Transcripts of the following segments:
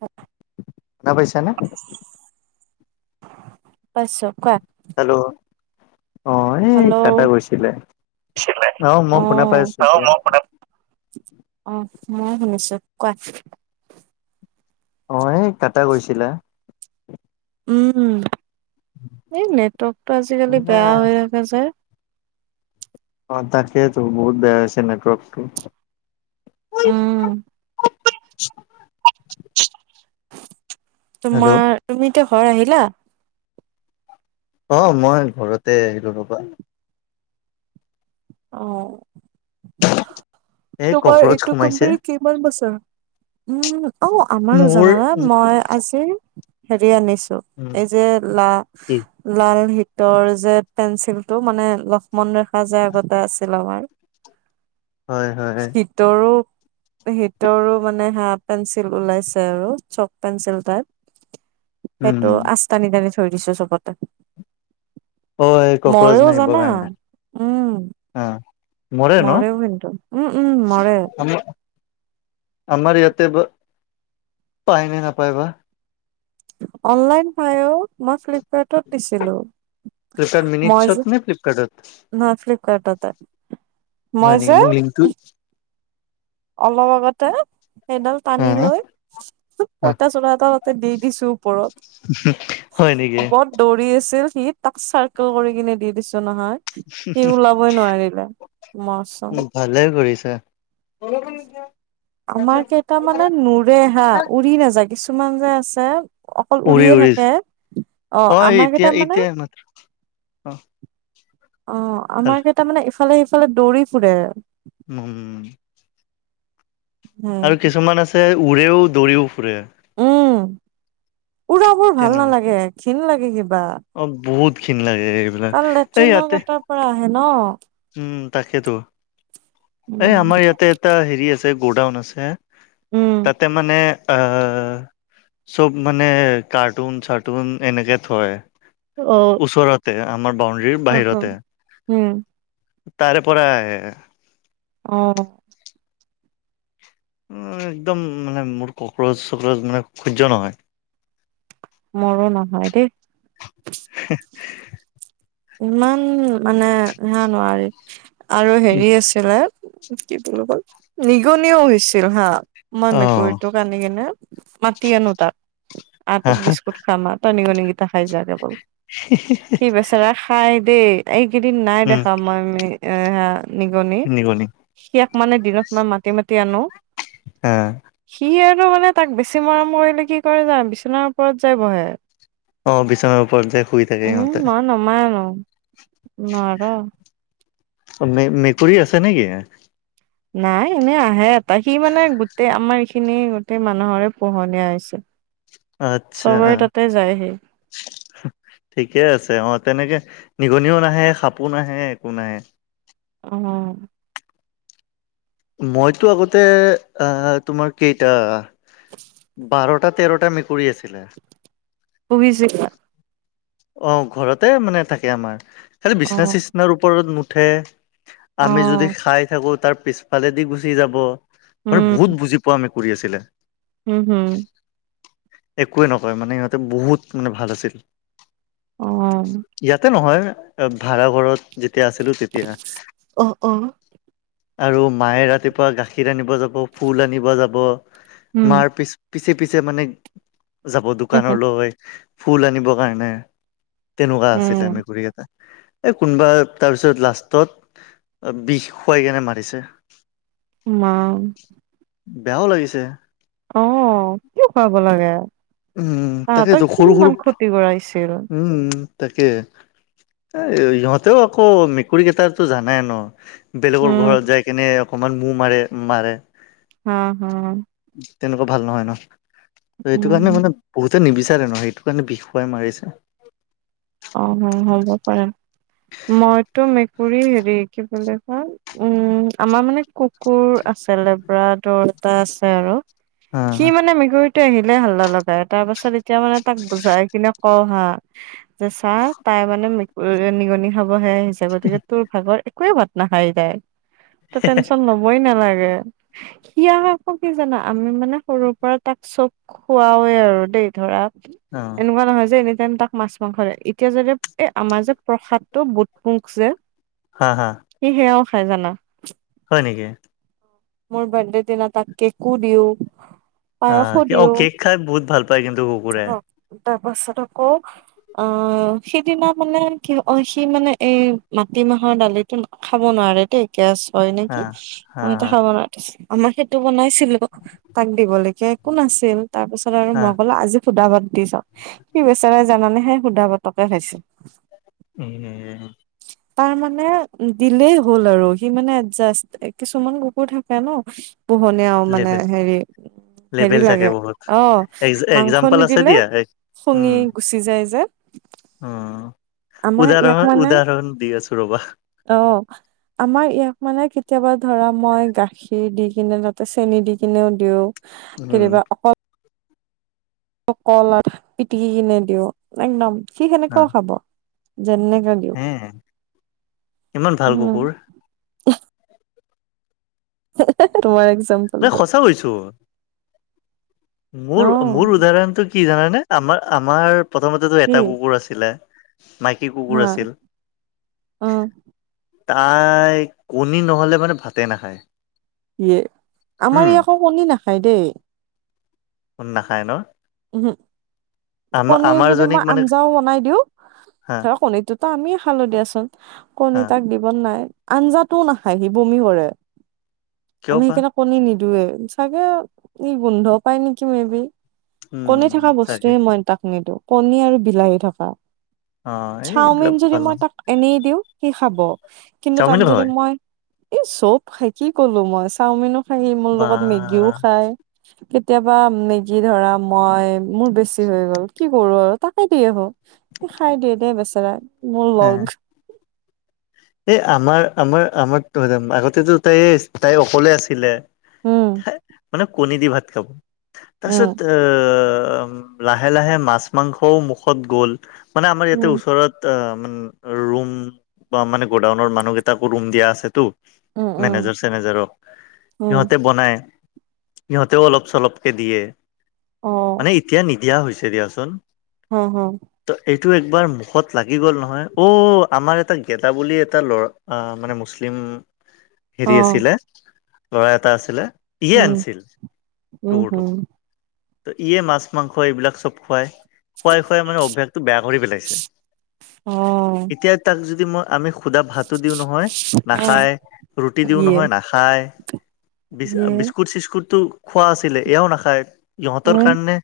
স শুনা পাইছা নে? পাইছোঁ কোৱা। হেল্ল। অ [inaudible] এই হেল্ল, কাটা গৈছিলে অ মই শুনা পাই অঁ, আছো অঁ এতিয়া মই কথা- অঁ, মই শুনিছো কোৱা। অঁ, এই কাটা গৈছিলে। উম, এই নেটৱৰ্কটো আজিকালি না বেয়া হৈ আছে যে। অঁ, তাকে তো বহুত বেয়া হৈছে নেটৱৰ্কটো। উম। তোমাৰ হেল্ল' তুমি এতিয়া ঘৰ আহিলা। অঁ মই ঘৰতে আহিলো ৰবা। অঁ, এই তোমাৰ কক্ৰচ এইটো সোমাইছে কোম্পানীত কিমান বছৰ? উম অঔ আমাৰো মোৰ জানানে, উম মই আজি- হেৰি আনিছো, উম এই যে কি লা- লাল হীতৰ যে পেঞ্চিল টো মানে লক্ষ্মণ ৰেখা যে আগতে আছিল আমাৰ। হয় হয়। তৰো হিতৰো মানে হাঁ পেঞ্চিল ওলাইছে আৰু চক পেঞ্চিল টাইপ। সেইটো উম আস্তা নিদিয়াকে থৈ দিছো চবতে। অ এই কক্ৰচ মইও জানা, উম। আঁ মৰে ন। মৰেও কিন্তু উম উম মৰে আমাৰ ইয়াতে ব পাই নে নাপাই বা। অনলাইন পায় অও, মই ফ্লিপকাৰ্টত দিছিলোঁ। ফ্লিপকাৰ্ট মই মিনিটছত যে, নে ফ্লিপকাৰ্টত ন ফ্লিপকাৰ্ট তাট। হয় নেকি মোৰ লিংতোট। অলপ আগতে। সেডাল টানি লৈ পঁইতা চোৰা এতাৰ বাবে দি দিছো ওপৰত। হয় নেকি। বত দৌৰি আছিল সি তাক চাৰ্কেল কৰি কিনে দি দিছো নহয়। সি ওলাবই নোৱাৰিলে, মৰচম। ভালে কৰিছা। আমাৰ কেইটা মানে নুৰে হা, উৰি নাযায় কিছুমান যে আছে। অকল উৰিয়ে উৰি থাকে, অঁ আমাৰ কেইটা মানে- মাত অ' ভাল আমাৰকেইটা মানে ইফালে-সিফালে দৌৰি ফুৰে। ম- উম। উম আৰু কিছুমান আছে উৰেও, দৌৰিও ফুৰে। উম, উৰাবোৰ ভাল তেনেকুৱা নালাগে, ঘিণ লাগে কিবা। অ' বহুত ঘিণ লাগে এইবিলাক। কাৰণ এই লেট্ৰিনৰ ইয়াতে গাঁতৰ পৰা আহে ন'। উম, তাকেতো। এই উম আমাৰ ইয়াতে এটা হেৰি আছে গ'ডাউন আছে। উম তাতে মানে আ- চব মানে কাৰ্টুন-চাৰ্টুন এনেকে থয়। অ ওচৰতে, আমাৰ বাউণ্ডৰীৰ হ হ বাহিৰতে। উম তাৰে পৰাই আহে। অ'। অ' একদম মানে মোৰ কক্ৰচ-চক্ৰচ মানে সহ্য নহয়। মোৰো নহয় দেই। হেঁহ। ইমান মানে হেয়া নোৱাৰি, আৰু হেৰি আছিলে কি বুলি কয়, নিগনিও হৈছিল হাঁ। মই মেকুৰীটোক আনি কিনে মাতি আনো তাত। আ অ তোক বিস্কুট খাম আ। তই নিগনি কেইটা খাই যায় অকল। সি বেচেৰা খায় দেই। এইকেইদিন নাই উম, দেখা মই- মে- এ সেয়া নিগনি। নিগনি সিয়াক মানে দিনত মই মাতি - মাতি আনো। অ'। সি আৰু মানে তাক বেছি মৰম কৰিলে, কি কৰে জানা? বিচনাৰ ওপৰত যাই বহে। অ' বিচনাৰ ওপৰত যাই শুই থাকে উম সিহঁতে। [unintelligible] অ' মে- মেকুৰী আছে নেকি? নাই। এনে আহে এটা। সি মানে গোটেই আমাৰ এইখিনি গোটেই মানুহৰে পোহনীয়া হৈছে। আচ্ছা। চবৰে তাতে যায়হি ঠিকে আছে। অ' তেনেকে নিগনিও নাহে, সাপো নাহে, একো নাই। অ'। মইতো আগতে অ'- তোমাৰ কেইটা বাৰটা-তেৰটা মেকুৰী আছিলে। অভিযে কোৱা। অ' ঘৰতে মানে থাকে আমাৰ। খালি অ বিচনা-চিচনাৰ ওপৰত নুঠে। অ আমি যদি খাই থাকোঁ, তাৰ পিছফালেদি গুচি যাব। মান বহুত বুজি পোৱা মেকুৰী আছিলে। উম-হুম। একোৱেই নকৰে মানে, ইহঁতে বহুত মানে ভাল আছিল। অ'। ইয়াতে নহয়, ভাড়াঘৰত। যেতিয়া আছিলো, তেতিয়া। অ অ আৰু মায়ে ৰাতিপুৱা গাখীৰ আনিব যাব, ফুল আনিব যাব। উম মাৰ পি পিছে - পিছে মানে যাব, দোকানলৈ, ফুল আনিবৰ কাৰণে। তেনেকুৱা আছিলে উম মেকুৰী কেইটা। এ কোনোবা তাৰপিছত লাষ্টত বিষ খুৱাইকেনে মাৰিছে। মা বেয়াও লাগিছে। অ'। কিয় খুৱাব লাগে? উহু, তাহাঁতক তাকেইতো কি সৰু - ইমান সৰুত ক্ষতি কৰাইছিল? উম। তাকে এ ইহঁতেও আকৌ মেকুৰী কেইটাৰতো জানাই ন? বেলেগৰ উম, ঘৰত যাই কেনে অকমান মু মাৰে -মাৰে। হা- হা। তেনেকুৱা ভাল নহয় ন? এইটো কাৰণে উম, মানে বহুতে নিবিচাৰে ন' সেইটো কাৰণে বিষ খোৱাই মাৰিছে। অ, হয় হ'ব পাৰে মইতো মেক মেকুৰীৰ হেৰি কি বুলি কয় উম আমাৰ মানে কুকুৰ আছিলে। পুৰা দহটা আছে আৰু অ সি মানে মেকুৰী তে আহিলেই হাল্লা লগাই তাৰ পাছত এতিয়া মানে তাক বুজাই কিনে কওঁ হা যে চাহ তাই মানে মেকুৰী নিগনি খাবহে আহিছে গতিকে তোৰ ভাগৰ এক একোৱে ভাত নাখায় তাই তই টেনচন লবই নালাগে। সিয়াক আকৌ কি জানা আমি মানে সৰুৰ পৰা তাক চব খোৱাওৱেই আৰু দেই ধৰা অ এনেকুৱা নহয় যে এনি টাইম তাক মাছ মাংসৰে এতিয়া যদি এ আমাৰ যে প্ৰসাদ টো বুট মুক যে হা-হা। সি সেয়াও খাই জানা। হয় নেকি? মোৰ বাৰ্থডে দিনা তাক কেকো দিও আ, পায়সো অ, দিও কেক খাই বহুত ভাল পায় কিন্তু কুকুৰে। তাৰপাছত আকৌ অ, সিদিনা মানে কি অ, সি মানে এ মাটিমাহৰ দালিতো খাব নোৱাৰে দে গেছ হয় নেকি, হা হা মইতে হা খাব [unintelligible] আমাৰ সেইটো বনাইছিলোঁ। অ, তাক দিব লগিয়া একো নাছিল তাৰ পিছত আৰু হা মই কলো আজি সুধা ভাত দি চাও সি বেচৰাই জানানে হে সুধা ভাতকে খাইছে। উম- উম [unintelligible] তাৰ মানে দিলেই হ'ল আৰু সি মানে এডজাষ্ট এ কিছুমান কুকুৰ থাকে ন' পোহনীয়াওঁ মানে লেবেল হেৰি হেৰি লেবেল থাকে লাগে বহুত অ, এক্স মাংস এক্জাম্পল আছে নিদিলে দিয়া শুঙি গুচি যায় যে। উম, আমাৰ ইয়াক উদাৰহৰণ- মানে উদাৰহৰণ দি আছো ৰবা। অ', আমাৰ ইয়াক মানে কেতিয়াবা ধৰা মই গাখীৰ দি কিনে তাতে চেনি দি কিনেও দিও। উম কেতিয়াবা অকল কল আৰ পিটিকি কিনে দিও একদম সি অ সেনেকাও খাব যেনেকে দিওঁ হে ইমান ভাল উম কুকুৰ? [unintelligible] তোমাৰএকযাম যে সঁচা হৈছো। অ মোৰ -মোৰ উদাহৰণটো কি জানানে আমাৰ- আমাৰ প্ৰথমতেতো কি এটা কুকুৰ আছিলে মাইকী কুকুৰ হা আছিল। অ তাই কণী নহ'লে মানে ভাতে নাখায়। ইয়ে উম আমাৰ ই আকৌ কণী নাখায় দে। উম, নাখাই নহ? উ, হো কণী যদি জনীক মই মানে আঞ্জাও বনাই দিওঁ হা ধৰা কণীটোতো আমিয়ে খালোঁ দিয়াছোন হা কণী তাক দি বনাই আঞ্জাটোও নাখায় সি বমি কৰে কিয় আমি বা [unintelligible] কণী নিদুৱে চাগে ই গোন্ধ পায় নেকি মেবি উম কণী থাকা চাগে বস্তুয়ে মই তাক নিওঁ কণী আৰু বিলাহী থকা। অ এই চাওমিন এইবিলাক যদি ভাল ন মই তাক এনেই দিওঁ সি খাব কিন্তু তাত চাওমিনো যদি হয় মই এই চব খাই কি ক'লো মই চাওমিনো খাইহি মোৰ বা লগত মেগীও খাই। কেতিয়াবা মেগী ধৰা মই মোৰ বেছি হৈ গ'ল কি কৰো আৰু তাকে দি আহোঁ সি খাই দিয়ে দেই বেচেৰাই। মোৰ লগ এই আমাৰ- আমাৰ - আমৰ আগতেতো তায়ে আচিলে তাই অকলে আছিলে উম মানে কণী দি ভাত খাব উম তাৰছত এ লাহে -লাহে মাছ -মাংসও মুখত গ'ল মানে আমাৰ ইয়াতে উম ওচৰত ত, মান ৰুম বা মানে গডাউনৰ মানুহকেইটাকো ৰুম দিয়া আছেতো উম মেনেজৰ উম চেনেজাৰো উম সিহঁতে বনাই ইহতেও অলপ -চলপকে দিয়ে অ মানে এতিয়া নিদিয়া হৈছে দিয়াচোন। হ', হ', ত' এইটো একবাৰ মুখত লাগি গ'ল নহয় অ' আমাৰ এটা গেদা বুলি এটা লৰা মানে মুছলিম অ হেৰি আছিলে ল'ৰা এটা আছিলে ইয়ে উম আনিছিল উম হুম তোৰটোক? ত' ইয়ে মাছ, মাংস এইবিলাক চব খুৱায়। খুৱাই- খুৱাই মানে অভ্যাসটো বেয়া কৰি পেলাইছে অ এতিয়া তাক যদি মই আমি সুধা ভাতো দিওঁ নহয় অ নাখায়, ৰুটি দিওঁ ইয়ে নহয় নাখায়। ইয়ে -বিস্কুট- চিতকুতখোৱা আছিলে এয়াও নাখায় অহঁতৰ উম কাৰণে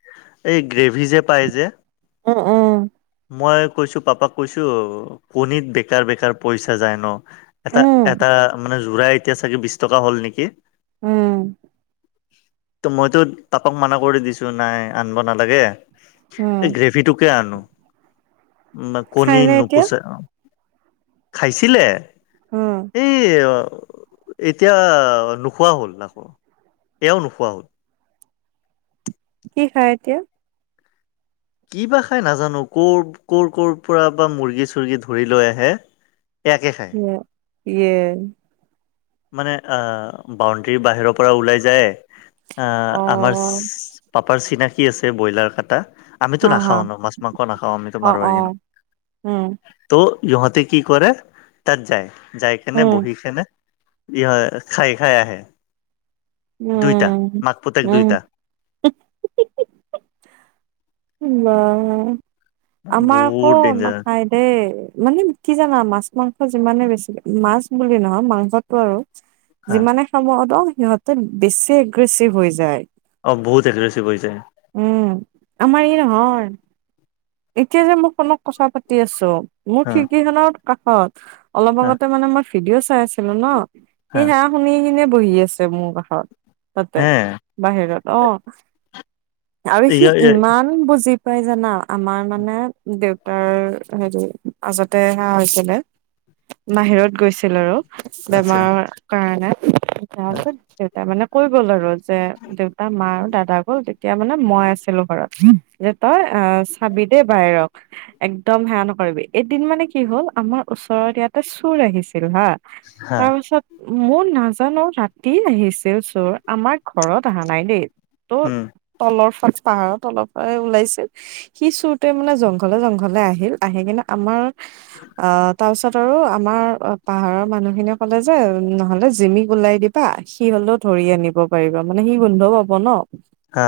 এই গ্ৰেভি যে পায় যে উম উম মই কৈছো পাপাক কৈছো কণীত বেকাৰ -বেকাৰ পইচা যায় ন? এটা উম, -এটা মানে যোৰাই এতিয়া চাগে বিছ টকা হ'ল নেকি। উম, ত, মইতো তাপক মানা কৰি দিছো নাই আনব নালাগে উম, এই গ্ৰেভিটোকে আনো বা কণী খাইনে এতিয়া? নুপুচা খাইছিলে? অহ', এই ইয়াএতিয়া নোখোৱা হল ব্যৱহাৰৱা নোখোৱা হ'ল নোহোৱা কি খাই এতিয়া? কিবা খাই নাজানো ক কৰ-কৰ ৰ পৰা বা মুৰ্গী -চৰ্গী ধৰি লৈ আহে এ নিশ্চয় ইয়ে--ইয়ে মানে অ, বাউণ্ডৰীৰ বাহিৰৰ পৰা ওলাই যায় এ আমাৰচ অ', পাপাৰ চিনাকি আছে বইলাৰ কাটা হা, আমিতো হা, নাখাও ন' মাছ, মাংস নাখাওঁ আমিতো অ', মাৰোৱাৰিয়ে ন'। অ', উম, ত'ইহঁতে কি কৰে তাত যায় -যায় কেনে উম, বহি কেনে ই হয় খাই -খাই আহে। দুইটা উম মাক পুতেক -উম। দুইটা [unintelligible] বাহ। আমাৰ আকৌ বহুত ডেঞ্জাৰ নাখায়। হে মানে কি জানা মাছ, মাংস যিমানে বেছি মাছ বুলি নহয় মাংসত ত, আৰু হা যিমানে খাব ধ‌ওক সিহঁতে বেছি এগ্ৰেছিভ হৈ যায়। অ, বহুত এগ্ৰেছিভ হৈ যায়। উম, আমাৰ ই নহয়। এতিয়া যে মই ফোনত কথা পাতি আছো মোৰ হা খিৰিকিখনৰ কাষত অলপ হা আগতে মানে মই ভিডিঅ' চাই আছিলো ন' এই হা শুনি কিনে বহি আছে মোৰ কাষত তাতে হে বাহিৰত অ। আৰু সি ইমান বুজি পাই জানা। আমাৰ মানে দেউতাৰ হেৰি আজতে সেয়া হৈছিলে বাহিৰত গৈছিল আৰু। আচ্ছা বেমাৰৰ কাৰণে দেউতাই যেন দেউতাই মানে কৈ গ'ল আৰু আজি যে দেউতা, মা আৰু দাদা গ'ল তেতিয়া মানে মই আছিলো ঘৰত যে তই আহ দে বাইৰক একদম সেয়া নকৰিবি এদিন মানে কি হ'ল আমাৰ ওচৰত ইয়াতে চুৰ আহিছিল হা হা তাৰপিছত মই নাজানো ৰাতি আহিছিল চোৰ আমাৰ ঘৰত আহা নাই দেই। ত' উম তলৰ [unintelligible] পাহাৰৰ তলৰ পৰা ওলাইছিল। সি চুৰটোৱে মানে জংঘলে -জংঘলে আহিল আহি কিনে আমাৰ অ, তাৰ পিছত আৰু আমাৰ অ, পাহাৰৰ মানুহখিনিয়ে কলে যে নহলে জিমিক ওলাই দি পা সি হলেও ধৰি আনিব পাৰিব মানে সি গোন্ধও পাব ন'? হা।